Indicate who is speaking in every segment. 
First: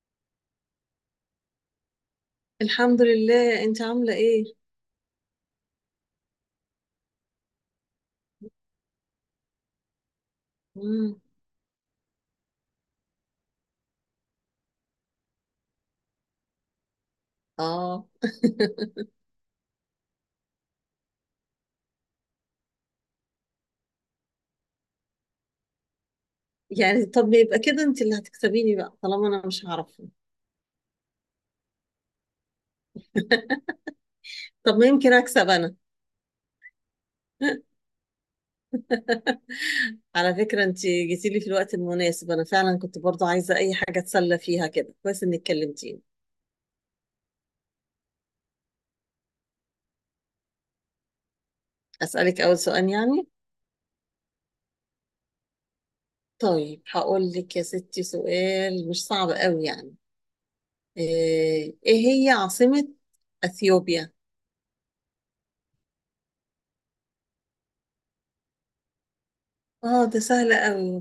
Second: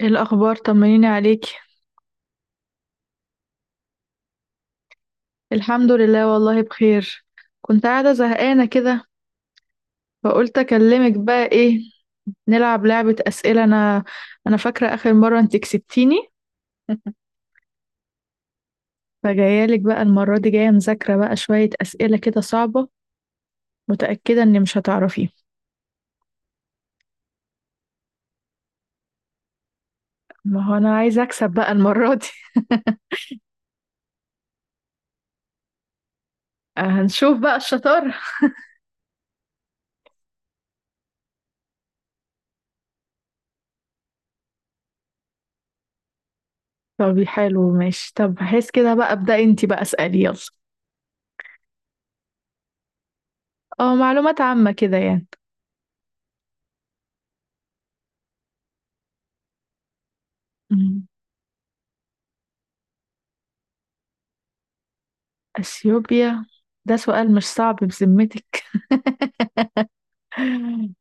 Speaker 1: ايه الاخبار؟ طمنيني عليكي.
Speaker 2: الحمد لله، انت عامله ايه؟
Speaker 1: الحمد لله والله بخير. كنت قاعده زهقانه كده، فقلت اكلمك
Speaker 2: مم.
Speaker 1: بقى. ايه، نلعب لعبه اسئله. انا فاكره اخر مره انت كسبتيني.
Speaker 2: اه.
Speaker 1: فجايه لك بقى المره دي، جايه مذاكره بقى شويه اسئله كده صعبه، متاكده اني مش هتعرفيه.
Speaker 2: يعني طب يبقى كده انت اللي هتكسبيني بقى طالما انا مش هعرفه.
Speaker 1: ما هو انا عايزه اكسب بقى المره دي.
Speaker 2: طب ما يمكن اكسب انا.
Speaker 1: هنشوف بقى الشطاره.
Speaker 2: على فكره انت جيتي لي في الوقت المناسب، انا فعلا كنت برضو عايزه اي حاجه اتسلى فيها كده، كويس انك كلمتيني.
Speaker 1: طب حلو، ماشي، طب بحيث كده بقى ابدأي انت بقى، اسالي يلا.
Speaker 2: اسالك اول سؤال يعني؟
Speaker 1: اه، معلومات عامه كده.
Speaker 2: طيب هقول لك يا ستي سؤال مش صعب قوي يعني.
Speaker 1: يعني.
Speaker 2: ايه هي عاصمه اثيوبيا؟
Speaker 1: اثيوبيا. ده سؤال مش صعب بذمتك؟
Speaker 2: اه ده سهل قوي.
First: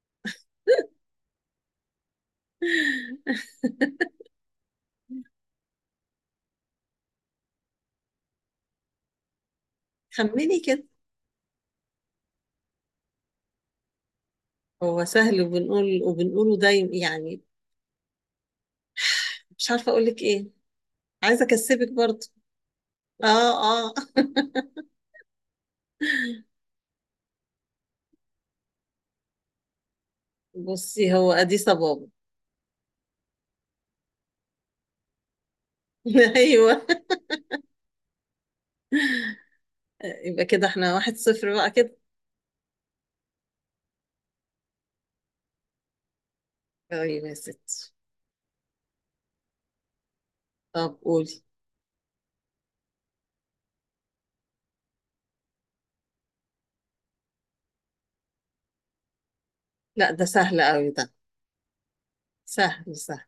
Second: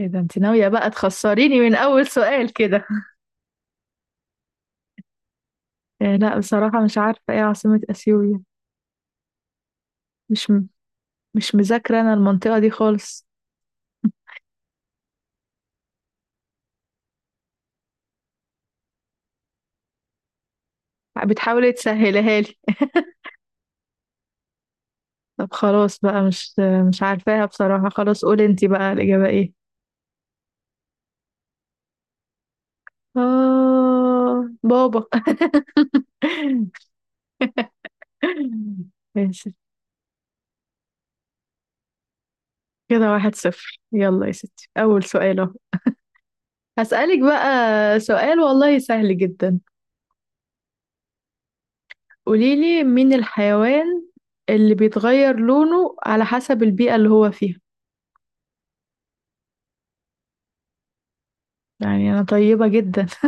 Speaker 1: ايه ده؟ انت ناوية بقى تخسريني من اول سؤال كده؟ إيه، لا بصراحة مش عارفة ايه عاصمة اثيوبيا. مش
Speaker 2: خمني
Speaker 1: م...
Speaker 2: كده.
Speaker 1: مش مذاكرة انا المنطقة دي خالص.
Speaker 2: هو سهل وبنقول وبنقوله دايما يعني. مش عارفة اقول لك ايه، عايزة
Speaker 1: بتحاولي
Speaker 2: اكسبك
Speaker 1: تسهلها
Speaker 2: برضه.
Speaker 1: لي.
Speaker 2: اه. اه
Speaker 1: طب خلاص بقى، مش عارفاها بصراحة، خلاص قولي انت بقى الإجابة ايه.
Speaker 2: بصي، هو اديس بابا.
Speaker 1: آه، بابا.
Speaker 2: ايوه.
Speaker 1: ماشي.
Speaker 2: يبقى كده احنا واحد صفر بقى كده.
Speaker 1: كده واحد صفر، يلا يا ستي أول سؤال اهو. هسألك
Speaker 2: طيب يا ستي.
Speaker 1: بقى سؤال والله سهل جدا.
Speaker 2: طب قولي.
Speaker 1: قوليلي مين الحيوان اللي بيتغير لونه على حسب البيئة اللي هو فيها.
Speaker 2: لا ده سهل قوي ده.
Speaker 1: يعني أنا طيبة
Speaker 2: سهل
Speaker 1: جدا.
Speaker 2: سهل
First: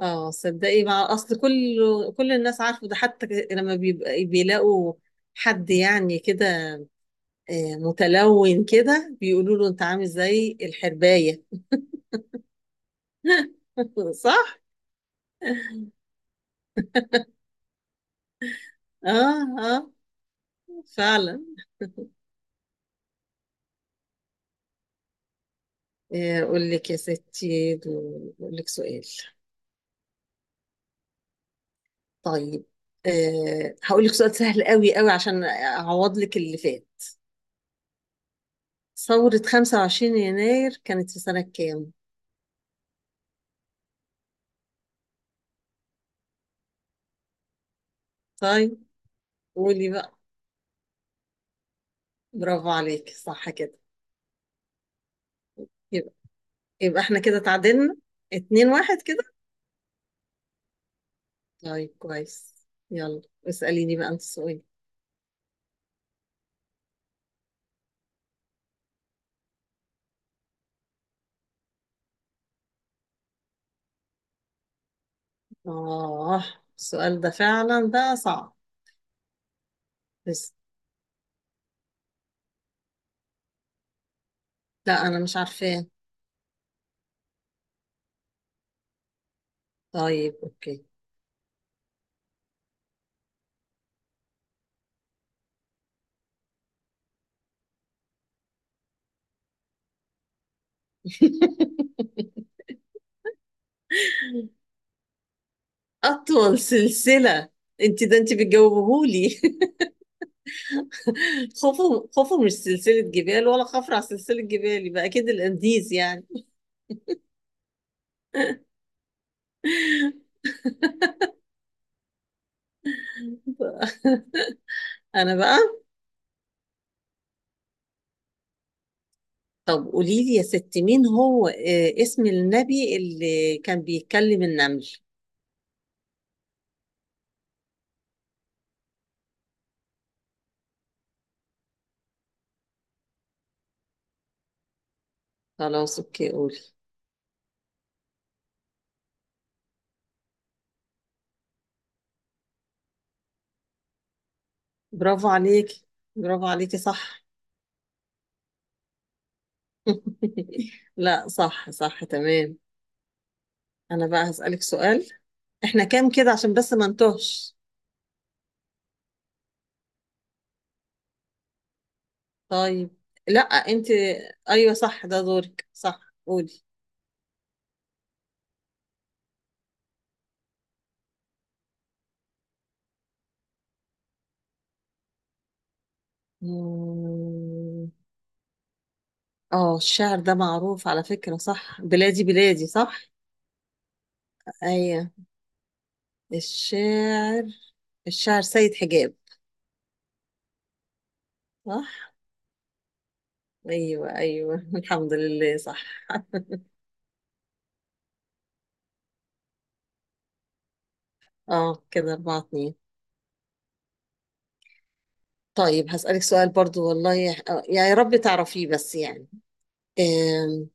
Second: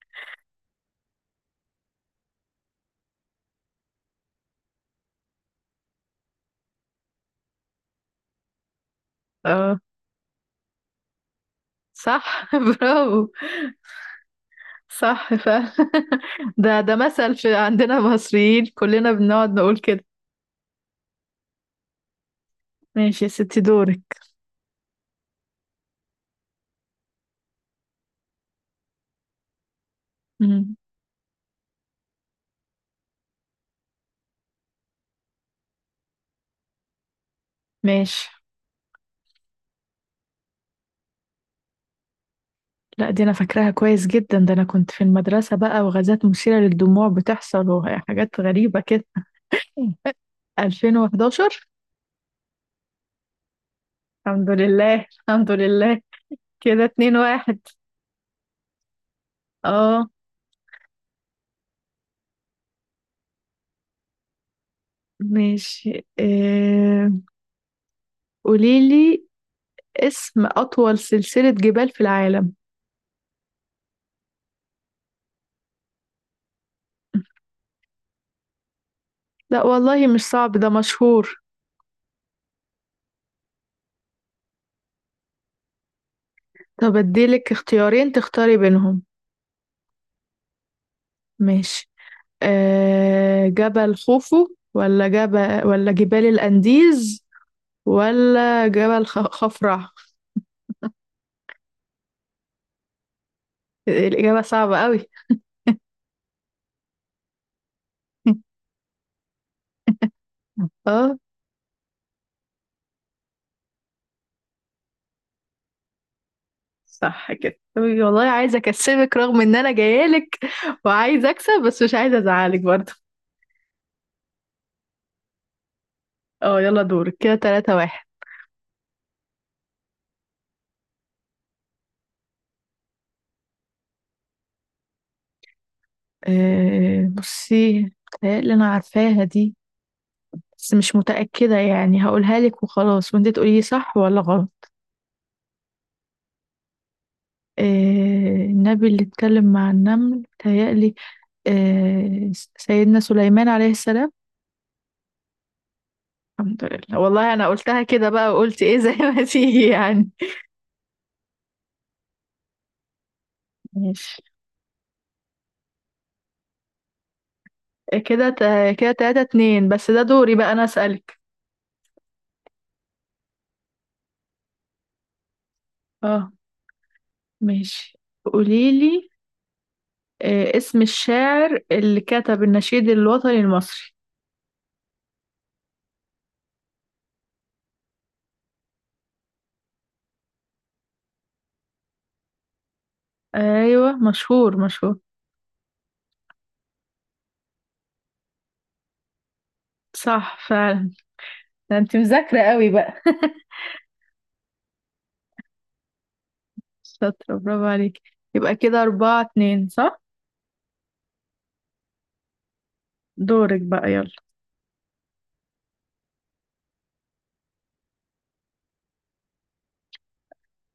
Speaker 2: اه صدقي، مع اصل كل الناس عارفه ده حتى، لما بيبقى بيلاقوا حد يعني كده متلون كده، بيقولوا له
Speaker 1: اه،
Speaker 2: انت عامل زي الحرباية.
Speaker 1: صح، برافو.
Speaker 2: صح؟
Speaker 1: صح فعلا. ده مثل في عندنا مصريين كلنا
Speaker 2: اه.
Speaker 1: بنقعد نقول
Speaker 2: آه.
Speaker 1: كده.
Speaker 2: فعلا.
Speaker 1: ماشي يا ستي، دورك.
Speaker 2: اقول لك يا ستي اقول لك سؤال.
Speaker 1: مم.
Speaker 2: طيب، هقول لك سؤال سهل قوي قوي عشان اعوض لك اللي فات.
Speaker 1: ماشي.
Speaker 2: ثورة 25 يناير كانت في سنة كام؟
Speaker 1: لا، دي أنا فاكراها كويس جدا، ده أنا كنت في المدرسة بقى وغازات مثيرة للدموع بتحصل وحاجات
Speaker 2: طيب
Speaker 1: غريبة كده.
Speaker 2: قولي بقى.
Speaker 1: 2011.
Speaker 2: برافو عليك، صح كده.
Speaker 1: الحمد لله. الحمد لله.
Speaker 2: يبقى
Speaker 1: كده اتنين
Speaker 2: احنا كده
Speaker 1: واحد،
Speaker 2: تعادلنا، اتنين واحد كده.
Speaker 1: اه.
Speaker 2: طيب كويس. يلا اسأليني بقى انت سؤال.
Speaker 1: ماشي، قوليلي اسم أطول سلسلة جبال في العالم.
Speaker 2: اه، السؤال ده فعلا بقى صعب.
Speaker 1: لا والله، مش صعب،
Speaker 2: بس
Speaker 1: ده مشهور.
Speaker 2: لا انا مش عارفاه.
Speaker 1: طب اديلك اختيارين تختاري بينهم.
Speaker 2: طيب اوكي.
Speaker 1: ماشي. جبل خوفو، ولا جبل ولا جبال الأنديز، ولا خفرع؟ الإجابة صعبة قوي.
Speaker 2: اطول سلسله؟ انت ده انت بتجاوبهولي.
Speaker 1: اه
Speaker 2: خوفه خوفه مش سلسله جبال، ولا خفر على سلسله جبال، يبقى اكيد الانديز يعني.
Speaker 1: صح كده، طيب والله عايزة أكسبك رغم إن أنا جايالك وعايزة أكسب، بس مش عايزة أزعلك برضه.
Speaker 2: انا بقى.
Speaker 1: اه، يلا دورك، كده تلاتة واحد.
Speaker 2: طب قولي لي يا ست، مين هو اسم النبي اللي كان بيتكلم النمل.
Speaker 1: بصي، اللي انا عارفاها دي، بس مش متأكدة يعني، هقولها لك وخلاص وانت تقولي لي صح ولا غلط.
Speaker 2: خلاص اوكي قولي.
Speaker 1: آه، النبي اللي اتكلم مع النمل تهيألي سيدنا سليمان عليه السلام.
Speaker 2: برافو عليكي. برافو
Speaker 1: الحمد
Speaker 2: عليكي
Speaker 1: لله،
Speaker 2: صح.
Speaker 1: والله انا قلتها كده بقى وقلت ايه زي ما تيجي يعني.
Speaker 2: لا صح صح تمام. انا
Speaker 1: ماشي.
Speaker 2: بقى هسألك سؤال. احنا كام كده عشان بس ما نتوهش.
Speaker 1: كده تلاتة اتنين، بس ده دوري بقى انا اسألك.
Speaker 2: طيب. لا انت، ايوه صح ده دورك صح.
Speaker 1: اه،
Speaker 2: قولي.
Speaker 1: ماشي. قوليلي اسم الشاعر اللي كتب النشيد الوطني المصري.
Speaker 2: مم. اه الشعر ده معروف على فكرة، صح؟ بلادي بلادي، صح؟
Speaker 1: ايوه، مشهور مشهور.
Speaker 2: ايوه. الشاعر، سيد حجاب.
Speaker 1: صح فعلا. ده انت
Speaker 2: صح.
Speaker 1: مذاكرة قوي بقى.
Speaker 2: ايوه ايوه، الحمد لله صح.
Speaker 1: شاطرة، برافو عليك. يبقى كده أربعة اتنين، صح.
Speaker 2: اه كده اربعة اتنين.
Speaker 1: دورك بقى، يلا.
Speaker 2: طيب هسألك سؤال برضو، والله يا يعني يا رب تعرفيه بس يعني. آم،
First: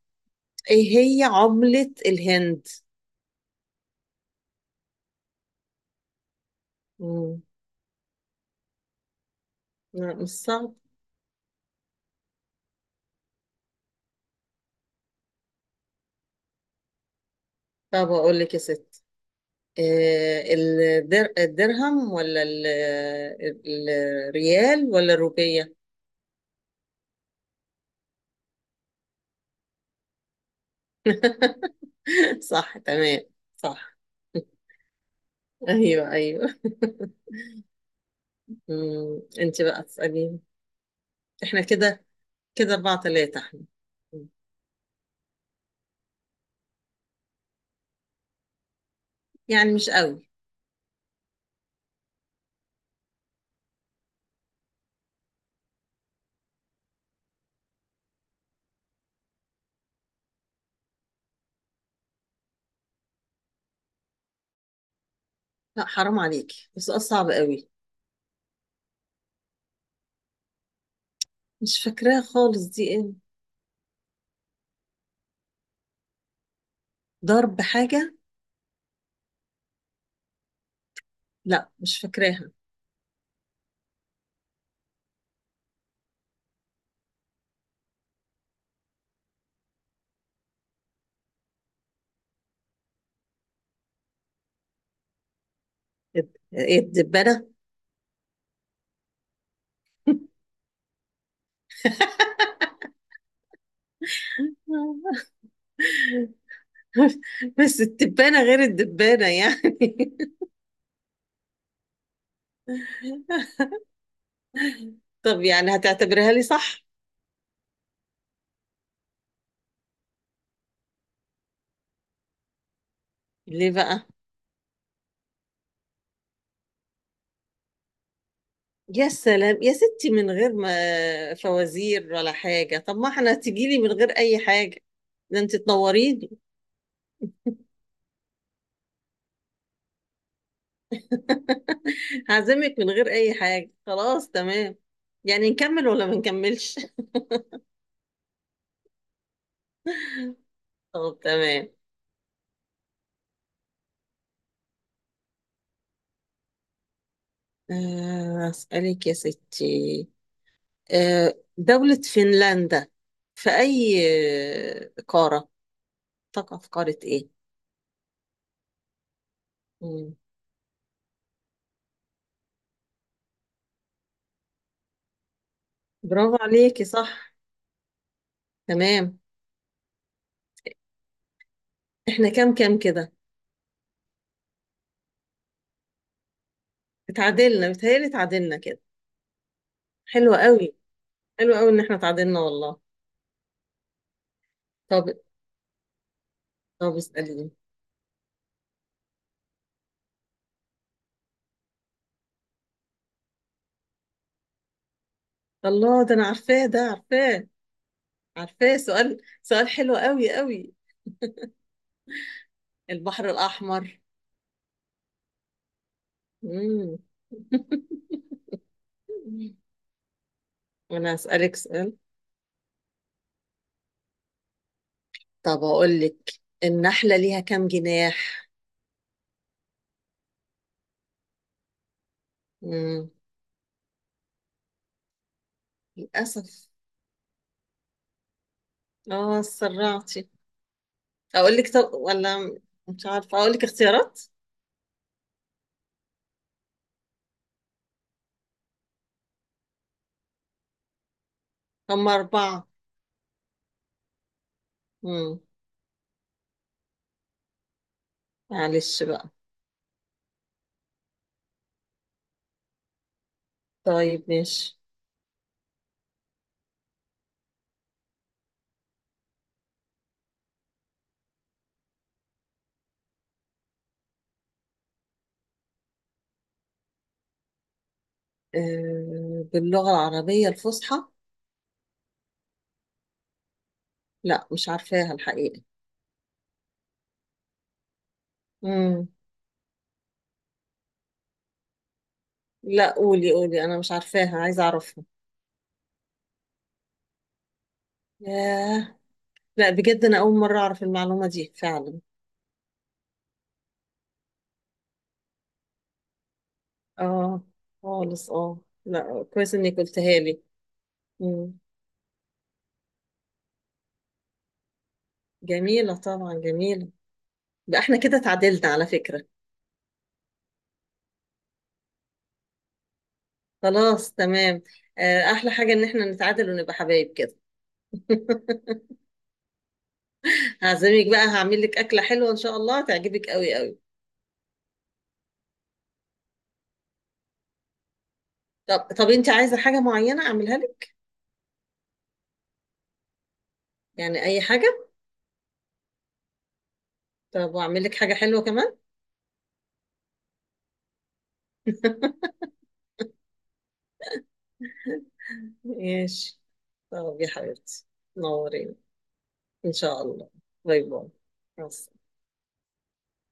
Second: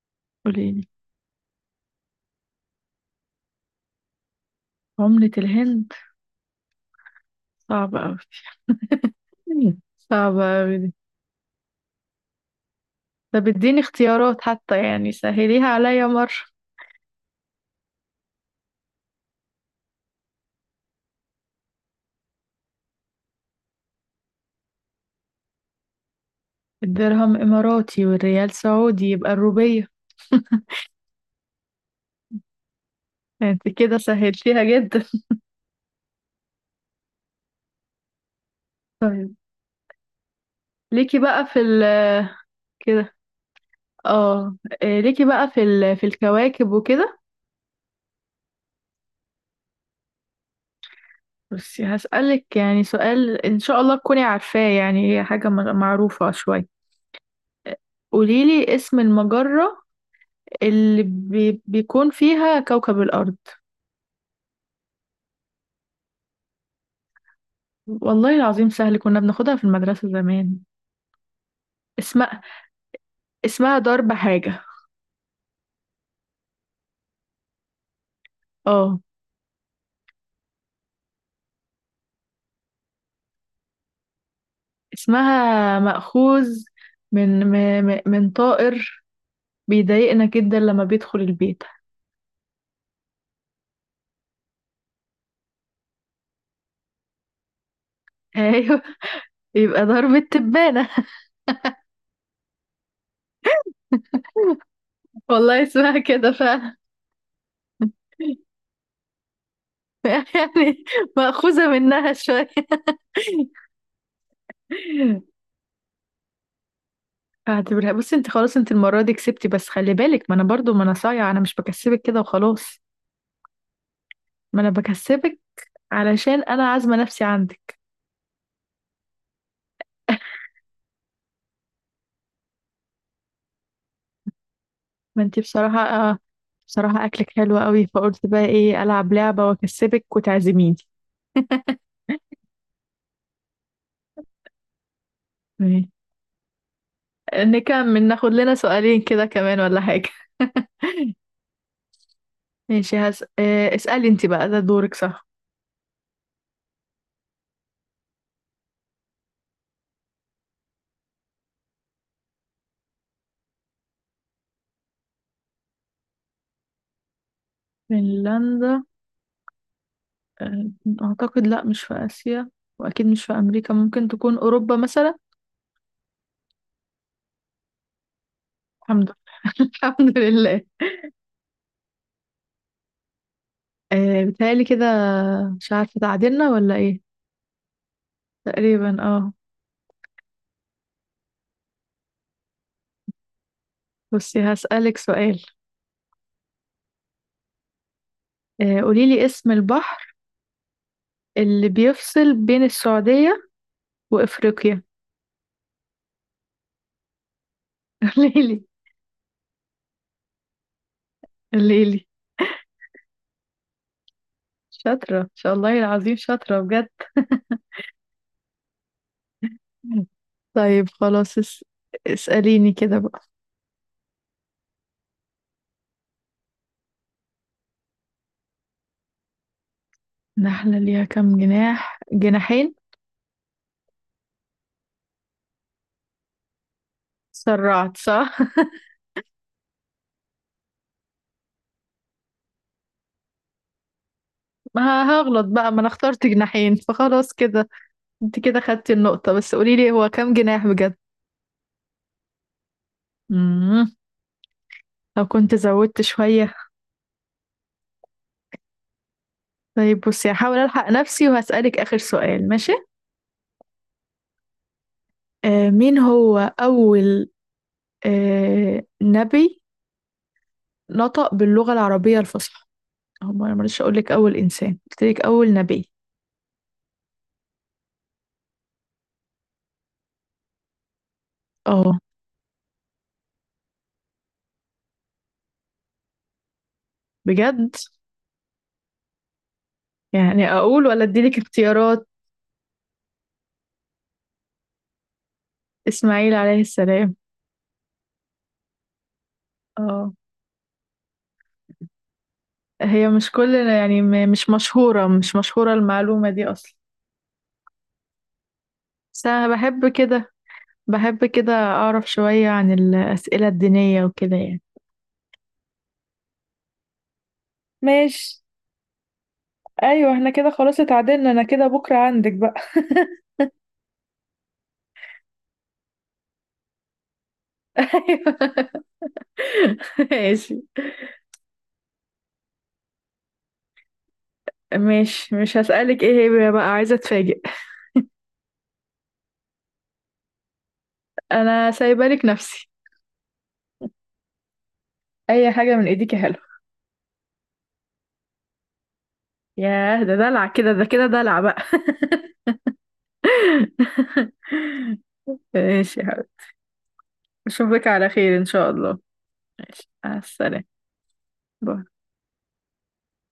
Speaker 1: قوليلي
Speaker 2: ايه هي عملة الهند؟
Speaker 1: عملة الهند.
Speaker 2: مم.
Speaker 1: صعبة أوي.
Speaker 2: لا مش
Speaker 1: صعبة
Speaker 2: صعب.
Speaker 1: أوي دي. طب اديني اختيارات حتى يعني سهليها عليا مرة.
Speaker 2: طب اقول لك يا ستي، آه، الدرهم ولا ال- الريال ولا الروبية؟
Speaker 1: الدرهم إماراتي والريال سعودي، يبقى الروبية.
Speaker 2: صح تمام.
Speaker 1: انت
Speaker 2: صح.
Speaker 1: كده سهلتيها جدا.
Speaker 2: ايوه ايوه. مم،
Speaker 1: طيب،
Speaker 2: انت بقى تسألين.
Speaker 1: ليكي بقى في
Speaker 2: احنا كده،
Speaker 1: ال
Speaker 2: اربعة
Speaker 1: كده.
Speaker 2: تلاتة احنا.
Speaker 1: اه. إيه، ليكي بقى في الكواكب وكده.
Speaker 2: يعني مش قوي.
Speaker 1: بس هسألك يعني سؤال، إن شاء الله تكوني عارفاه، يعني هي حاجة معروفة شوية. قوليلي اسم المجرة اللي بيكون فيها كوكب الأرض.
Speaker 2: لا حرام عليكي، بس سؤال صعب قوي.
Speaker 1: والله العظيم سهل، كنا بناخدها في المدرسة زمان.
Speaker 2: مش فاكراها
Speaker 1: اسمها
Speaker 2: خالص، دي ايه؟
Speaker 1: اسمها درب حاجة.
Speaker 2: ضرب حاجة؟
Speaker 1: اه.
Speaker 2: لا مش فاكراها.
Speaker 1: اسمها مأخوذ من طائر بيضايقنا جدا لما بيدخل البيت.
Speaker 2: ايه الدبانة؟
Speaker 1: ايوه. يبقى درب التبانة. والله اسمها كده فعلا.
Speaker 2: بس التبانة غير الدبانة يعني.
Speaker 1: يعني، مأخوذة منها شوية.
Speaker 2: طب يعني هتعتبرها لي صح؟
Speaker 1: اعتبرها، بصي انت خلاص، انت المرة دي كسبتي بس خلي بالك، ما انا برضو ما انا صايعة، انا مش بكسبك كده وخلاص.
Speaker 2: ليه بقى؟
Speaker 1: ما انا بكسبك علشان انا عازمة نفسي عندك.
Speaker 2: يا سلام يا ستي، من غير ما فوازير ولا حاجة، طب ما احنا تجيلي من غير أي حاجة.
Speaker 1: ما انت
Speaker 2: ده انت
Speaker 1: بصراحة، آه،
Speaker 2: تنوريني.
Speaker 1: بصراحة اكلك حلو قوي، فقلت بقى ايه، العب لعبة واكسبك وتعزميني.
Speaker 2: هعزمك من غير أي حاجة، خلاص تمام. يعني نكمل
Speaker 1: ماشي.
Speaker 2: ولا ما نكملش؟
Speaker 1: نكمل، ناخد لنا سؤالين كده كمان ولا حاجة؟
Speaker 2: طب تمام.
Speaker 1: ماشي. هس... آه، اسألي انت بقى، ده دورك صح.
Speaker 2: أسألك يا ستي. دولة فنلندا في أي قارة، تقع في قارة إيه؟
Speaker 1: فنلندا.
Speaker 2: مم.
Speaker 1: آه، اعتقد لا مش في اسيا. واكيد مش في امريكا، ممكن تكون اوروبا مثلا.
Speaker 2: برافو عليكي، صح
Speaker 1: الحمد
Speaker 2: تمام.
Speaker 1: لله. الحمد لله.
Speaker 2: احنا كام كام كده؟
Speaker 1: آه، بتهيألي كده، مش عارفة تعادلنا ولا ايه.
Speaker 2: اتعادلنا بيتهيألي، اتعادلنا كده.
Speaker 1: تقريبا، اه.
Speaker 2: حلوة قوي، ان احنا اتعادلنا والله.
Speaker 1: بصي، هسألك
Speaker 2: طب،
Speaker 1: سؤال.
Speaker 2: اسأليني.
Speaker 1: قوليلي اسم البحر اللي بيفصل بين السعودية وإفريقيا.
Speaker 2: الله ده انا عارفاه، ده عارفاه.
Speaker 1: قوليلي.
Speaker 2: عارفاه، سؤال حلو قوي قوي.
Speaker 1: قوليلي.
Speaker 2: البحر الأحمر.
Speaker 1: شاطرة، ان شاء الله العظيم شاطرة بجد.
Speaker 2: مم.
Speaker 1: طيب
Speaker 2: انا
Speaker 1: خلاص
Speaker 2: هسألك
Speaker 1: اس...
Speaker 2: سؤال.
Speaker 1: اسأليني كده بقى.
Speaker 2: طب اقول لك، النحلة ليها كام جناح؟
Speaker 1: نحلة ليها كام جناح؟ جناحين.
Speaker 2: مم. للأسف.
Speaker 1: سرعت، صح.
Speaker 2: اه سرعتي. اقول لك طب، ولا مش عارفة اقول لك اختيارات.
Speaker 1: ما هغلط بقى، ما انا اخترت جناحين فخلاص كده. انت كده خدتي النقطة، بس قوليلي هو كام جناح بجد؟
Speaker 2: هم أربعة.
Speaker 1: امم. لو
Speaker 2: مم.
Speaker 1: كنت زودت شوية.
Speaker 2: معلش بقى.
Speaker 1: طيب، بصي، هحاول ألحق نفسي وهسألك آخر سؤال، ماشي.
Speaker 2: طيب ماشي.
Speaker 1: مين هو أول نبي نطق باللغة العربية الفصحى؟ هو ما مرضتش أقولك أول إنسان، قلتلك أول نبي.
Speaker 2: باللغة العربية الفصحى؟
Speaker 1: اه،
Speaker 2: لا مش عارفاها الحقيقة.
Speaker 1: بجد.
Speaker 2: مم.
Speaker 1: يعني أقول ولا أديلك اختيارات؟
Speaker 2: لا قولي قولي، أنا مش عارفاها عايزة أعرفها.
Speaker 1: إسماعيل عليه السلام.
Speaker 2: ياه. لا بجد،
Speaker 1: اه.
Speaker 2: أنا أول مرة أعرف المعلومة دي فعلا.
Speaker 1: هي مش كل يعني، مش مشهورة مش مشهورة المعلومة دي أصلا.
Speaker 2: آه خالص. آه
Speaker 1: بس
Speaker 2: لا
Speaker 1: أنا
Speaker 2: كويس إنك
Speaker 1: بحب
Speaker 2: قلتها
Speaker 1: كده،
Speaker 2: لي.
Speaker 1: بحب كده
Speaker 2: مم.
Speaker 1: أعرف شوية عن الأسئلة الدينية وكده يعني.
Speaker 2: جميلة طبعا جميلة. ده إحنا كده
Speaker 1: ماشي.
Speaker 2: تعادلنا على فكرة.
Speaker 1: ايوه، احنا كده خلاص اتعادلنا، انا كده بكره عندك بقى.
Speaker 2: خلاص تمام. أحلى حاجة إن إحنا نتعادل ونبقى حبايب كده.
Speaker 1: أيوة. ماشي.
Speaker 2: هعزمك بقى، هعمل لك أكلة حلوة إن شاء الله تعجبك قوي قوي.
Speaker 1: ماشي، مش هسألك ايه. هي بقى عايزة اتفاجئ.
Speaker 2: طب، أنت عايزة حاجة معينة أعملها لك؟
Speaker 1: أنا سايبالك نفسي.
Speaker 2: يعني اي حاجه.
Speaker 1: اي حاجه من ايديك يا حلو.
Speaker 2: طب واعمل لك حاجه حلوه كمان.
Speaker 1: ياه، ده دلع كده، ده كده دلع بقى. ماشي يا حبيبي.
Speaker 2: ماشي. طب يا حبيبتي،
Speaker 1: أشوفك على خير إن شاء
Speaker 2: نورين.
Speaker 1: الله.
Speaker 2: ان
Speaker 1: ماشي،
Speaker 2: شاء
Speaker 1: مع
Speaker 2: الله.
Speaker 1: السلامة.
Speaker 2: باي باي. مع
Speaker 1: باي.
Speaker 2: السلامة.